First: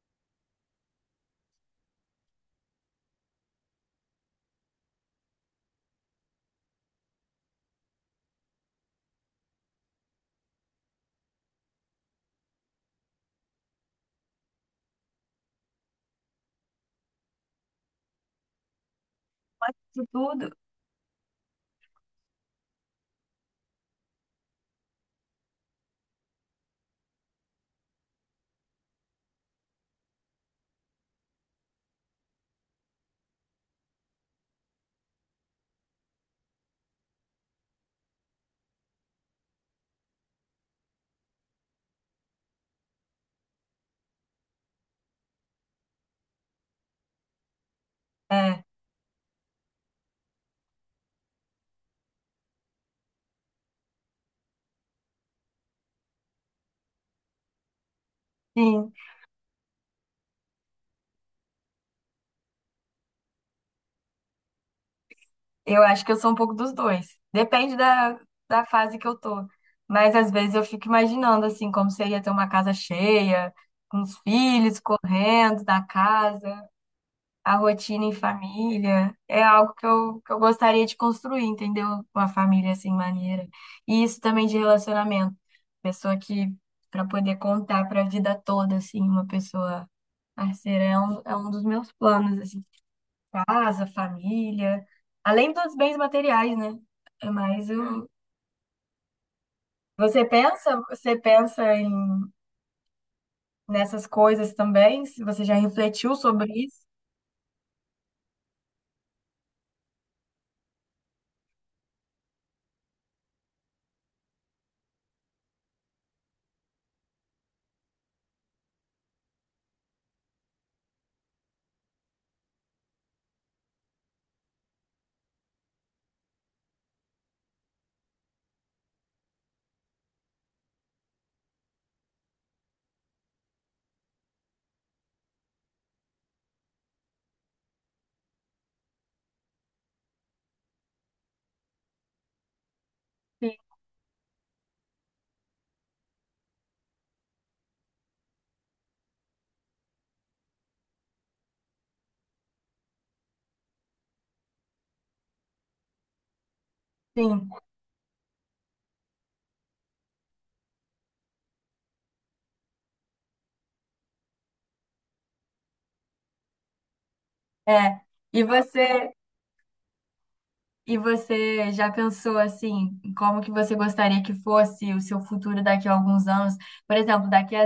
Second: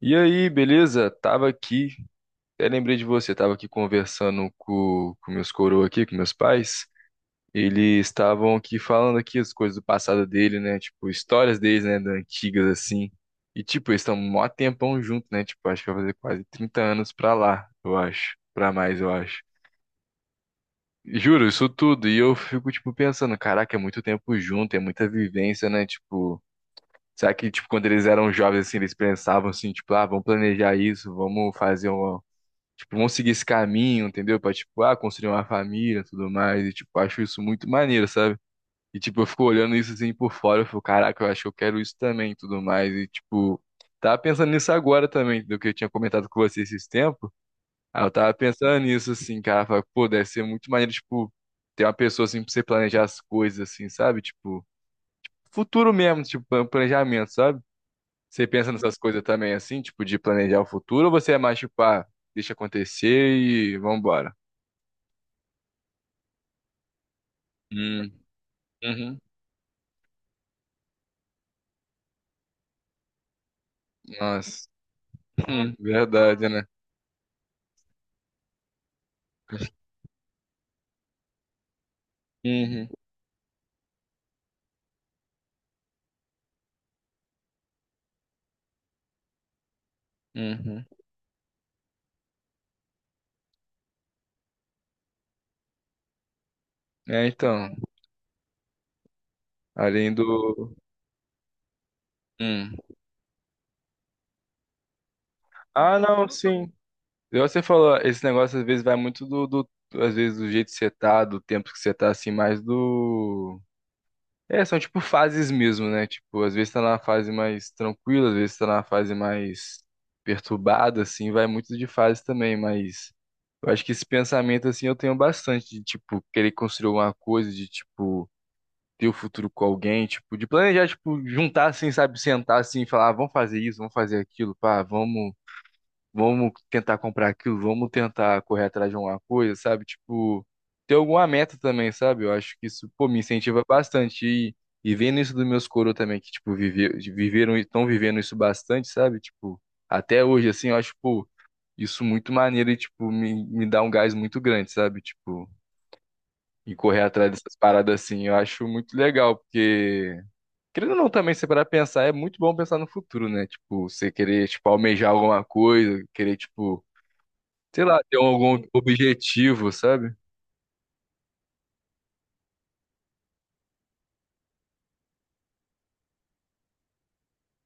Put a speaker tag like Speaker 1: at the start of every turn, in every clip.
Speaker 1: E aí, beleza? Tava aqui, até lembrei de você, tava aqui conversando com meus coroa aqui, com meus pais. Eles estavam aqui falando aqui as coisas do passado dele, né? Tipo, histórias deles, né? Da antigas, assim. E, tipo, eles estão mó tempão junto, né? Tipo, acho que vai fazer quase 30 anos pra lá, eu acho. Pra mais, eu acho.
Speaker 2: Mas de tudo.
Speaker 1: Juro, isso tudo. E eu fico, tipo, pensando, caraca, é muito tempo junto, é muita vivência, né? Tipo, será que, tipo, quando eles eram jovens, assim, eles pensavam assim, tipo, ah, vamos planejar isso, vamos fazer um. Tipo, vão seguir esse caminho, entendeu? Pra, tipo, construir uma família e tudo mais. E, tipo, acho isso muito maneiro, sabe? E, tipo, eu fico olhando isso assim por fora. Eu fico, caraca, eu acho que eu quero isso também e tudo mais. E, tipo, tava pensando nisso agora também, do que eu tinha comentado com você esses tempos. Aí eu tava
Speaker 2: É,
Speaker 1: pensando nisso, assim, cara. Falei, pô, deve ser muito maneiro, tipo, ter uma pessoa assim pra você planejar as coisas, assim, sabe? Tipo, futuro mesmo, tipo, planejamento, sabe? Você pensa
Speaker 2: sim.
Speaker 1: nessas coisas também, assim, tipo, de planejar o futuro, ou você é mais, tipo, deixa acontecer e vambora?
Speaker 2: Eu acho que eu sou um pouco dos dois. Depende
Speaker 1: Hum.
Speaker 2: da fase que eu
Speaker 1: Uhum.
Speaker 2: tô. Mas às vezes eu fico imaginando assim, como seria ter uma casa cheia, com os
Speaker 1: Nossa.
Speaker 2: filhos correndo
Speaker 1: Hum,
Speaker 2: da
Speaker 1: verdade, né?
Speaker 2: casa, a rotina em família. É algo que eu gostaria de construir, entendeu? Uma família
Speaker 1: Uhum,
Speaker 2: assim, maneira. E isso também de relacionamento. Pessoa que, para poder contar para a vida toda, assim, uma pessoa
Speaker 1: uhum.
Speaker 2: parceira, é um dos meus planos, assim. Casa, família, além dos bens materiais, né?
Speaker 1: É,
Speaker 2: É mais
Speaker 1: então,
Speaker 2: o.
Speaker 1: além
Speaker 2: Você
Speaker 1: do.
Speaker 2: pensa, você pensa em
Speaker 1: Hum.
Speaker 2: nessas coisas também? Se você já
Speaker 1: Ah,
Speaker 2: refletiu
Speaker 1: não,
Speaker 2: sobre
Speaker 1: sim.
Speaker 2: isso?
Speaker 1: Igual você falou, esse negócio às vezes vai muito às vezes do jeito que você tá, do tempo que você tá, assim, mais do. É, são tipo fases mesmo, né? Tipo, às vezes tá na fase mais tranquila, às vezes tá na fase mais perturbada, assim, vai muito de fase também, mas. Eu acho que esse pensamento, assim, eu tenho bastante de, tipo, querer construir alguma coisa, de, tipo ter o futuro com alguém, tipo, de planejar, tipo, juntar assim, sabe, sentar assim e falar, ah, vamos fazer isso, vamos fazer aquilo, pá, vamos tentar comprar aquilo, vamos tentar correr atrás de alguma coisa, sabe? Tipo, ter alguma meta também, sabe? Eu acho que isso, pô, me
Speaker 2: Sim,
Speaker 1: incentiva bastante e vendo isso dos meus coro também, que, tipo, vive, viveram, estão vivendo isso bastante, sabe? Tipo, até hoje, assim, eu acho, pô, isso muito maneiro e, tipo, me dá um gás muito grande, sabe? Tipo, e correr atrás
Speaker 2: sim.
Speaker 1: dessas paradas assim, eu acho muito legal, porque querendo ou não também, se parar pra pensar, é muito bom pensar no futuro, né? Tipo, você querer, tipo, almejar alguma coisa, querer, tipo, sei lá,
Speaker 2: É.
Speaker 1: ter
Speaker 2: E
Speaker 1: algum
Speaker 2: você
Speaker 1: objetivo, sabe?
Speaker 2: E você já pensou assim, em como que você gostaria que fosse o seu futuro daqui a alguns anos? Por exemplo, daqui a,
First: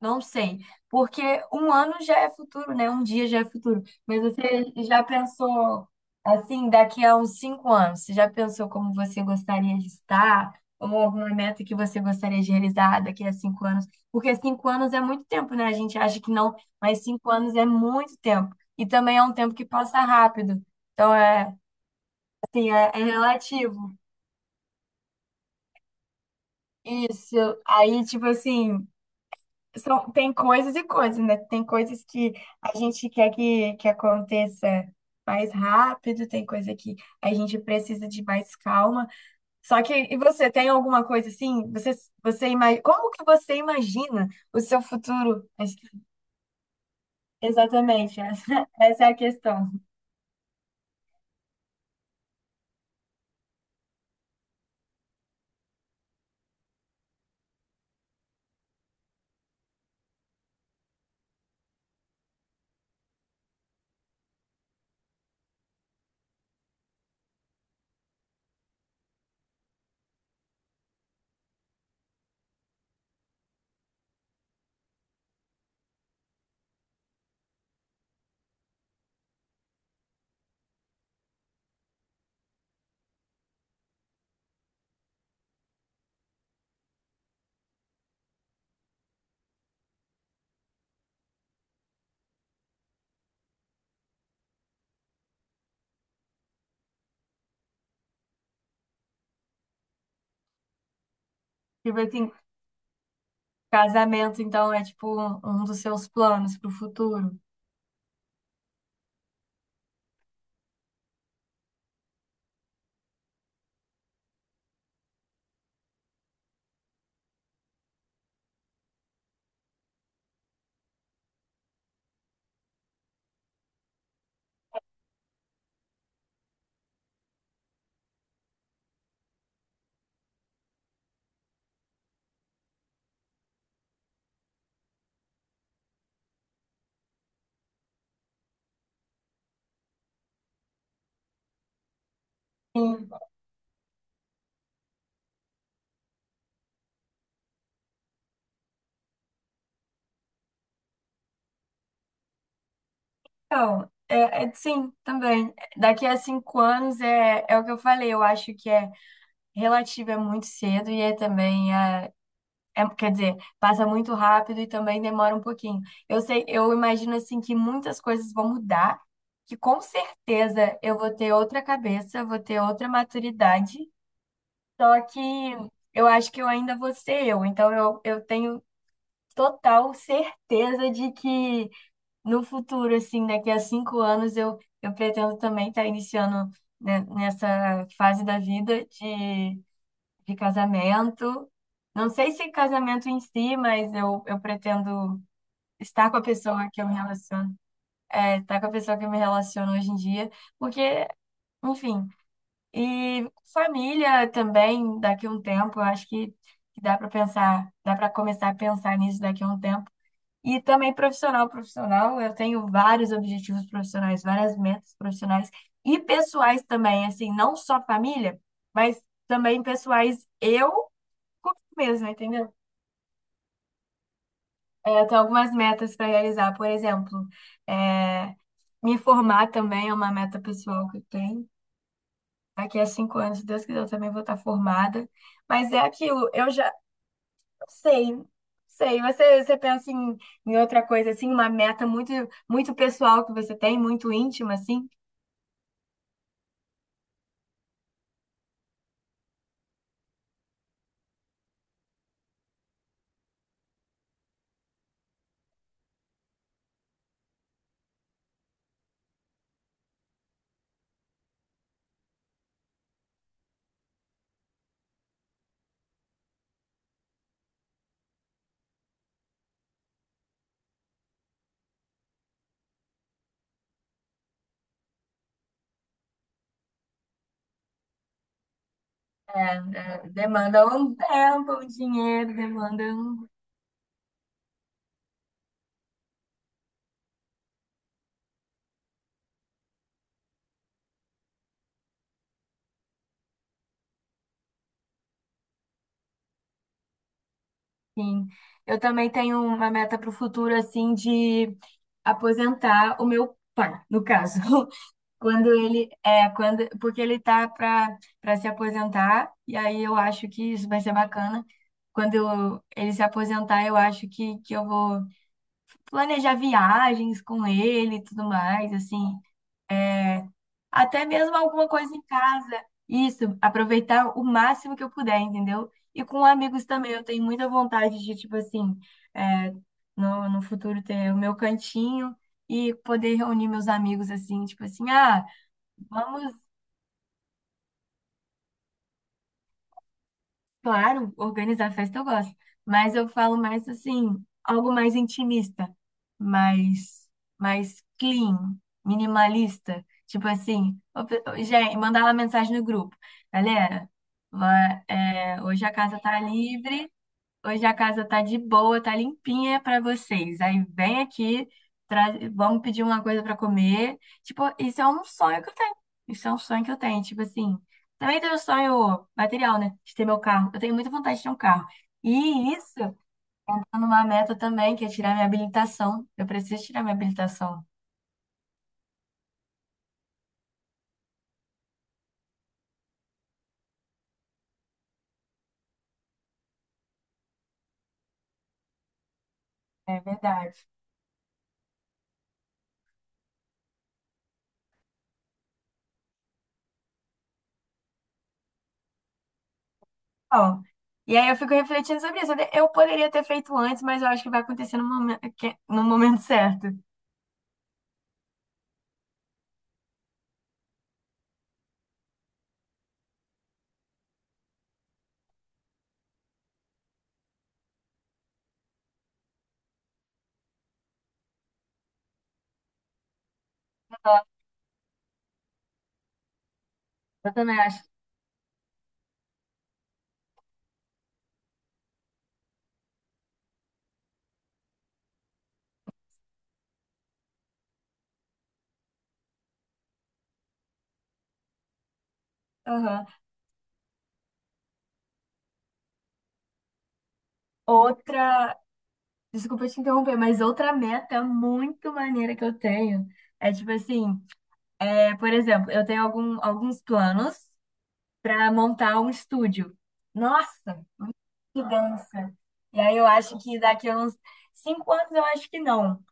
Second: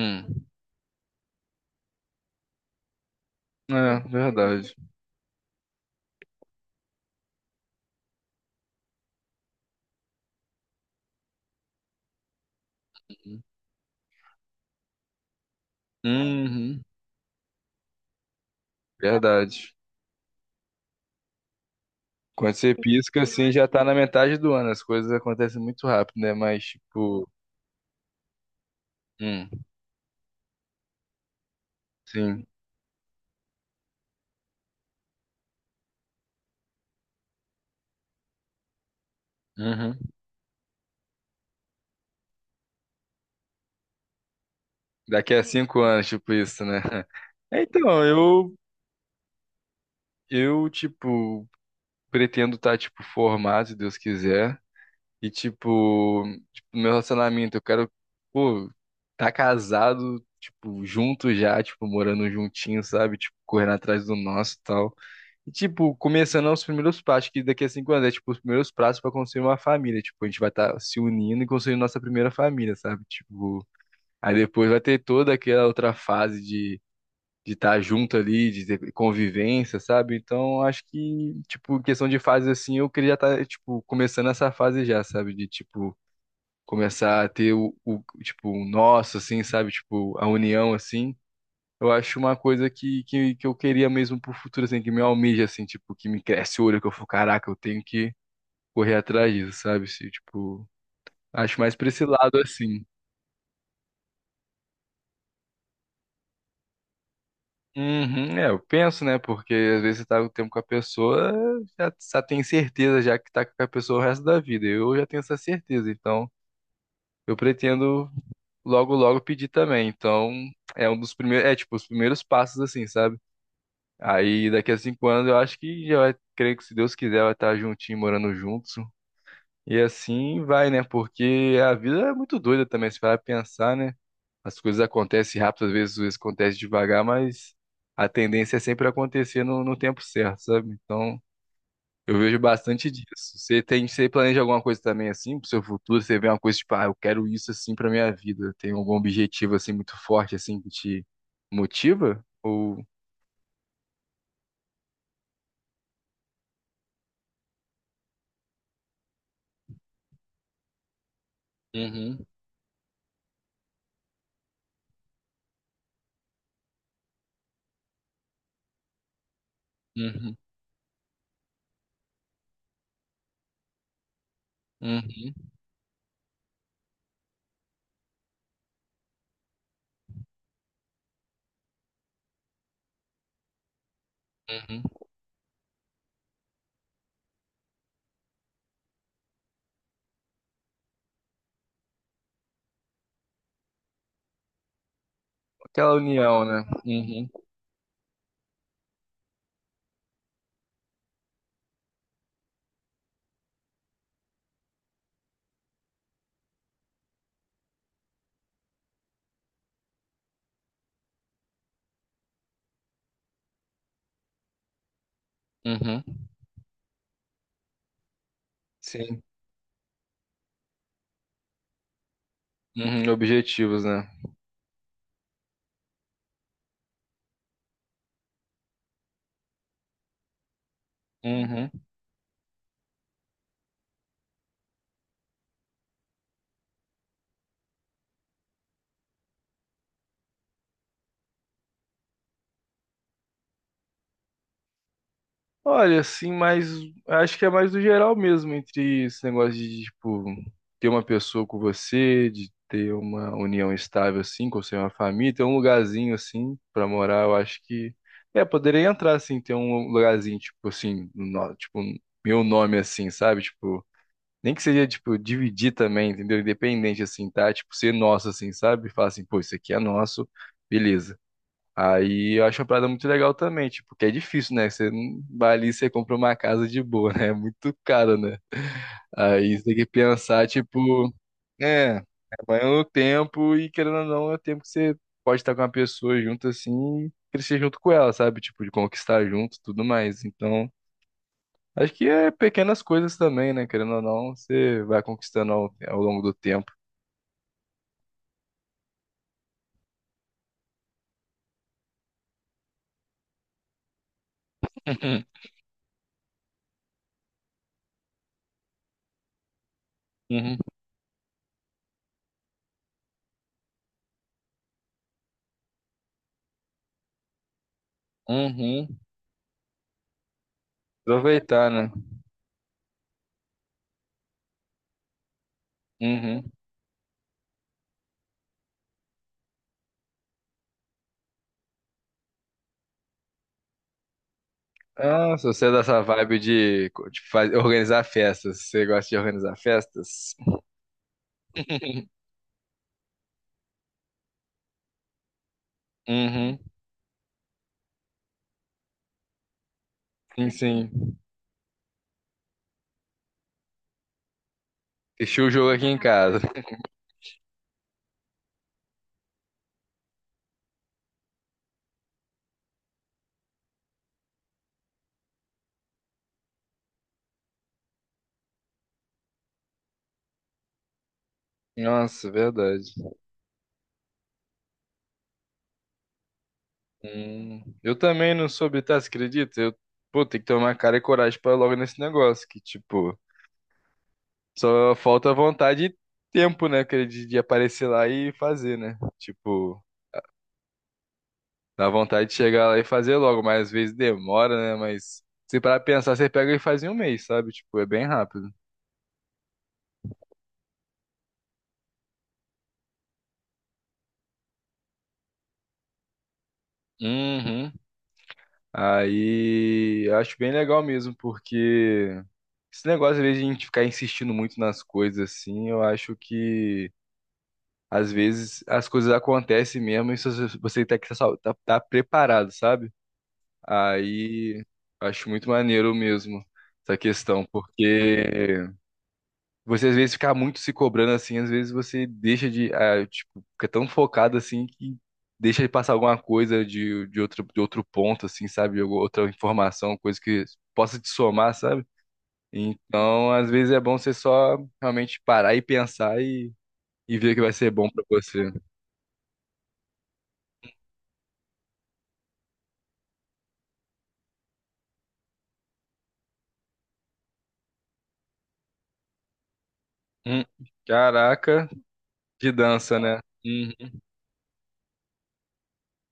Speaker 2: não sei, porque um ano já é futuro, né? Um dia já é futuro.
Speaker 1: É,
Speaker 2: Mas você
Speaker 1: verdade.
Speaker 2: já pensou assim, daqui a uns 5 anos? Você já pensou como você gostaria de estar? Ou alguma meta que você gostaria de realizar daqui a 5 anos? Porque 5 anos é muito tempo, né? A gente acha que não,
Speaker 1: Uhum,
Speaker 2: mas 5 anos é muito tempo. E também é um tempo que
Speaker 1: verdade.
Speaker 2: passa rápido. Então, é.
Speaker 1: Quando
Speaker 2: Sim,
Speaker 1: você
Speaker 2: é
Speaker 1: pisca, assim, já tá na
Speaker 2: relativo.
Speaker 1: metade do ano. As coisas acontecem muito rápido, né? Mas, tipo,
Speaker 2: Isso. Aí, tipo assim,
Speaker 1: hum,
Speaker 2: são, tem coisas e coisas, né? Tem coisas que
Speaker 1: sim,
Speaker 2: a gente quer que aconteça mais rápido, tem coisa que a gente precisa de mais calma. Só que,
Speaker 1: uhum,
Speaker 2: e você, tem alguma coisa assim? Você imagina, como que você imagina o seu
Speaker 1: daqui a
Speaker 2: futuro? Acho
Speaker 1: cinco
Speaker 2: que-
Speaker 1: anos, tipo, isso, né? Então,
Speaker 2: Exatamente,
Speaker 1: eu,
Speaker 2: essa, essa é a questão.
Speaker 1: eu, tipo, pretendo estar, tipo, formado, se Deus quiser. E, tipo, meu relacionamento, eu quero, pô, tá casado, tipo, junto já, tipo, morando juntinho, sabe? Tipo, correndo atrás do nosso e tal. E, tipo, começando aos primeiros passos, que daqui a 5 anos é, tipo, os primeiros passos pra construir uma família. Tipo, a gente vai estar se unindo e construindo nossa primeira família, sabe? Tipo, aí depois vai ter toda aquela outra fase de. De estar junto ali, de ter convivência, sabe? Então, acho que, tipo, em questão de fase assim, eu queria já estar, tipo, começando essa fase já, sabe? De, tipo, começar a ter tipo, o nosso, assim, sabe? Tipo, a união, assim. Eu acho uma coisa que eu queria mesmo pro futuro, assim, que me almeja, assim, tipo, que me cresce o olho, que eu falo, caraca, eu tenho que correr atrás disso, sabe? Se, tipo, acho mais pra
Speaker 2: Tipo
Speaker 1: esse
Speaker 2: assim,
Speaker 1: lado, assim.
Speaker 2: casamento, então, é tipo um dos seus planos para o futuro.
Speaker 1: Uhum, é, eu penso, né? Porque às vezes você tá o tempo com a pessoa, já tem certeza já que tá com a pessoa o resto da vida. Eu já tenho essa certeza, então eu pretendo logo, logo pedir também. Então, é um dos primeiros, é tipo, os primeiros passos, assim, sabe? Aí daqui a 5 anos eu acho que já vai, creio que se Deus quiser, vai estar juntinho, morando juntos. E assim vai, né? Porque a vida é muito doida também, se parar pra pensar, né? As coisas acontecem rápido, às vezes acontece devagar, mas a tendência é sempre acontecer no tempo certo, sabe? Então, eu vejo bastante
Speaker 2: Sim.
Speaker 1: disso. Você planeja alguma coisa também assim pro seu futuro? Você vê uma coisa tipo, ah, eu quero isso assim pra minha vida. Tem algum objetivo assim muito forte assim que te motiva? Ou.
Speaker 2: Então, sim, também. Daqui a 5 anos é o que eu falei, eu acho que é relativo, é muito cedo e é também,
Speaker 1: Uhum,
Speaker 2: quer dizer, passa muito rápido e também demora um pouquinho. Eu sei, eu imagino assim que muitas coisas vão mudar, que com
Speaker 1: uhum,
Speaker 2: certeza eu vou ter outra cabeça, vou ter outra maturidade, só que
Speaker 1: uhum.
Speaker 2: eu acho que eu ainda vou ser eu, então eu tenho total certeza de que no futuro, assim, daqui a 5 anos, eu,
Speaker 1: Uhum.
Speaker 2: eu pretendo também estar iniciando, né, nessa fase da vida de casamento. Não sei se casamento em si, mas eu pretendo
Speaker 1: Aquela
Speaker 2: estar com a
Speaker 1: união, né?
Speaker 2: pessoa que eu me
Speaker 1: Uhum.
Speaker 2: relaciono, é, estar com a pessoa que eu me relaciono hoje em dia, porque, enfim, e família também, daqui a um tempo, eu acho que dá para pensar, dá para começar a pensar nisso daqui a um tempo e também profissional, profissional, eu tenho vários objetivos profissionais, várias metas profissionais e
Speaker 1: Uhum.
Speaker 2: pessoais também, assim, não só família, mas
Speaker 1: Sim.
Speaker 2: também pessoais eu comigo mesma, entendeu?
Speaker 1: Uhum. Objetivos, né?
Speaker 2: É, eu tenho algumas metas para realizar, por exemplo, é, me formar também é uma meta pessoal que eu tenho.
Speaker 1: Uhum.
Speaker 2: Daqui a 5 anos, se Deus quiser, eu também vou estar formada. Mas é aquilo, eu já sei, sei. Você pensa em outra coisa, assim, uma meta muito, muito pessoal que você tem, muito íntima, assim?
Speaker 1: Olha, assim, mas acho que é mais do geral mesmo, entre esse negócio de, tipo, ter uma pessoa com você, de ter uma união estável, assim, com você, uma família, ter um lugarzinho, assim, pra morar, eu acho que. É, poderia entrar, assim, ter um lugarzinho, tipo, assim, tipo, meu nome, assim, sabe? Tipo. Nem que seja, tipo, dividir também, entendeu? Independente, assim, tá? Tipo, ser nosso, assim, sabe? Falar assim, pô, isso aqui é nosso, beleza. Aí eu acho uma parada muito legal também, tipo, porque é difícil, né? Você não vai ali e você compra uma casa de boa, né? É muito caro, né?
Speaker 2: É,
Speaker 1: Aí você tem que
Speaker 2: é,
Speaker 1: pensar,
Speaker 2: demanda um
Speaker 1: tipo,
Speaker 2: tempo, um
Speaker 1: é,
Speaker 2: dinheiro,
Speaker 1: vai
Speaker 2: demanda
Speaker 1: o
Speaker 2: um...
Speaker 1: tempo e querendo ou não, é o tempo que você pode estar com uma pessoa junto, assim, e crescer junto com ela, sabe? Tipo, de conquistar junto, tudo mais. Então. Acho que é pequenas coisas também, né? Querendo ou não, você vai conquistando ao longo do tempo.
Speaker 2: Sim. Eu também tenho uma meta para o futuro, assim, de aposentar o meu pai, no caso. Quando ele... É, quando, porque ele tá para se aposentar, e aí eu acho
Speaker 1: Uhum.
Speaker 2: que
Speaker 1: Uhum.
Speaker 2: isso vai ser bacana. Ele se aposentar, eu acho que eu vou... planejar viagens com ele e tudo mais,
Speaker 1: Uhum.
Speaker 2: assim, até mesmo alguma
Speaker 1: Aproveitar, né?
Speaker 2: coisa em casa. Isso, aproveitar o máximo que eu puder, entendeu? E com
Speaker 1: Uhum.
Speaker 2: amigos também, eu tenho muita vontade de, tipo assim, é, no futuro ter o meu cantinho e poder reunir meus amigos, assim, tipo assim, ah,
Speaker 1: Ah, se você é dessa
Speaker 2: vamos.
Speaker 1: vibe de organizar festas, você gosta de organizar festas?
Speaker 2: Claro, organizar festa eu gosto, mas eu falo mais assim, algo mais intimista,
Speaker 1: Uhum.
Speaker 2: mais, mais clean, minimalista. Tipo
Speaker 1: Sim,
Speaker 2: assim, ô,
Speaker 1: sim.
Speaker 2: gente, mandar uma mensagem no grupo. Galera, é,
Speaker 1: Deixei o
Speaker 2: hoje
Speaker 1: jogo
Speaker 2: a
Speaker 1: aqui em
Speaker 2: casa tá
Speaker 1: casa.
Speaker 2: livre. Hoje a casa tá de boa, tá limpinha pra vocês. Aí vem aqui, vamos pedir uma coisa pra comer. Tipo, isso é um sonho que eu tenho. Isso é um sonho que eu tenho. Tipo assim, também tenho um sonho material, né? De ter meu carro. Eu tenho muita vontade de ter um carro.
Speaker 1: Nossa,
Speaker 2: E isso,
Speaker 1: verdade.
Speaker 2: eu tô numa meta também, que é tirar minha habilitação. Eu preciso tirar minha
Speaker 1: Hum.
Speaker 2: habilitação.
Speaker 1: Eu também não soube, tá? Você acredita? Eu, pô, tem que tomar cara e coragem pra ir logo nesse negócio. Que, tipo, só falta vontade e tempo, né, cara, de aparecer lá e fazer, né? Tipo,
Speaker 2: É verdade.
Speaker 1: dá vontade de chegar lá e fazer logo, mas às vezes demora, né? Mas se parar pra pensar, você pega e faz em um mês, sabe? Tipo, é bem rápido.
Speaker 2: Bom, e aí eu fico refletindo sobre isso. Eu poderia ter feito antes, mas eu acho que vai acontecer no momento, no momento certo.
Speaker 1: Uhum. Aí, eu acho bem legal mesmo, porque esse negócio, às vezes, de a gente ficar insistindo muito nas coisas, assim, eu acho que, às vezes, as coisas acontecem mesmo e se você tem que estar tá preparado, sabe? Aí acho muito maneiro mesmo essa
Speaker 2: Eu
Speaker 1: questão,
Speaker 2: também acho.
Speaker 1: porque você às vezes fica muito se cobrando assim, às vezes você deixa de, ah, tipo, fica tão focado assim que deixa de passar alguma coisa de outro ponto, assim, sabe? Ou outra informação, coisa que possa te somar, sabe?
Speaker 2: Aham.
Speaker 1: Então, às vezes é bom você só realmente parar e pensar e ver o que vai ser bom pra você.
Speaker 2: Outra, desculpa te interromper, mas outra meta muito maneira que eu tenho é tipo assim, é, por exemplo, eu tenho alguns planos para montar um estúdio.
Speaker 1: Hum,
Speaker 2: Nossa, que
Speaker 1: caraca,
Speaker 2: dança!
Speaker 1: de
Speaker 2: E aí
Speaker 1: dança,
Speaker 2: eu
Speaker 1: né?
Speaker 2: acho que
Speaker 1: Uhum,
Speaker 2: daqui a uns 5 anos eu acho que não.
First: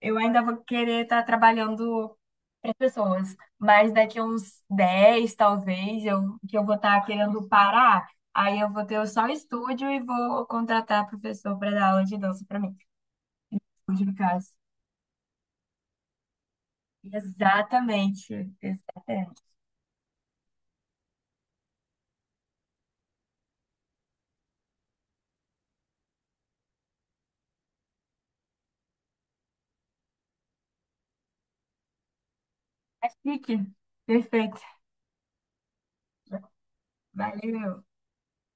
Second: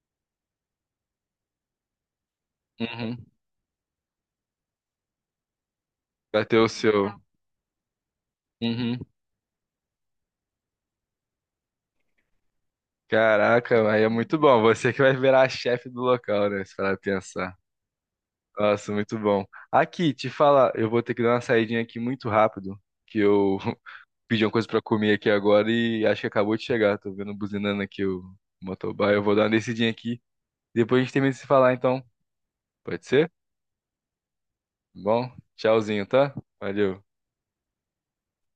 Speaker 2: Eu ainda vou querer estar trabalhando para
Speaker 1: uhum.
Speaker 2: pessoas, mas daqui a uns 10 talvez, eu,
Speaker 1: Vai
Speaker 2: que
Speaker 1: ter
Speaker 2: eu
Speaker 1: o
Speaker 2: vou estar
Speaker 1: seu.
Speaker 2: querendo parar, aí eu vou
Speaker 1: Uhum.
Speaker 2: ter só o estúdio e vou contratar professor para dar aula de dança para mim.
Speaker 1: Caraca, aí
Speaker 2: Hoje,
Speaker 1: é muito
Speaker 2: caso.
Speaker 1: bom. Você que vai virar a chefe do local, né? Se parar pra pensar.
Speaker 2: Exatamente.
Speaker 1: Nossa, muito
Speaker 2: Exatamente.
Speaker 1: bom. Aqui, te falar, eu vou ter que dar uma saidinha aqui muito rápido, que eu pedi uma coisa pra comer aqui agora e acho que acabou de chegar. Tô vendo buzinando aqui o motoboy. Eu vou dar uma descidinha aqui. Depois a gente termina de se falar, então. Pode
Speaker 2: Tá
Speaker 1: ser? Tá
Speaker 2: chique. Perfeito.
Speaker 1: bom, tchauzinho, tá? Valeu.
Speaker 2: Valeu.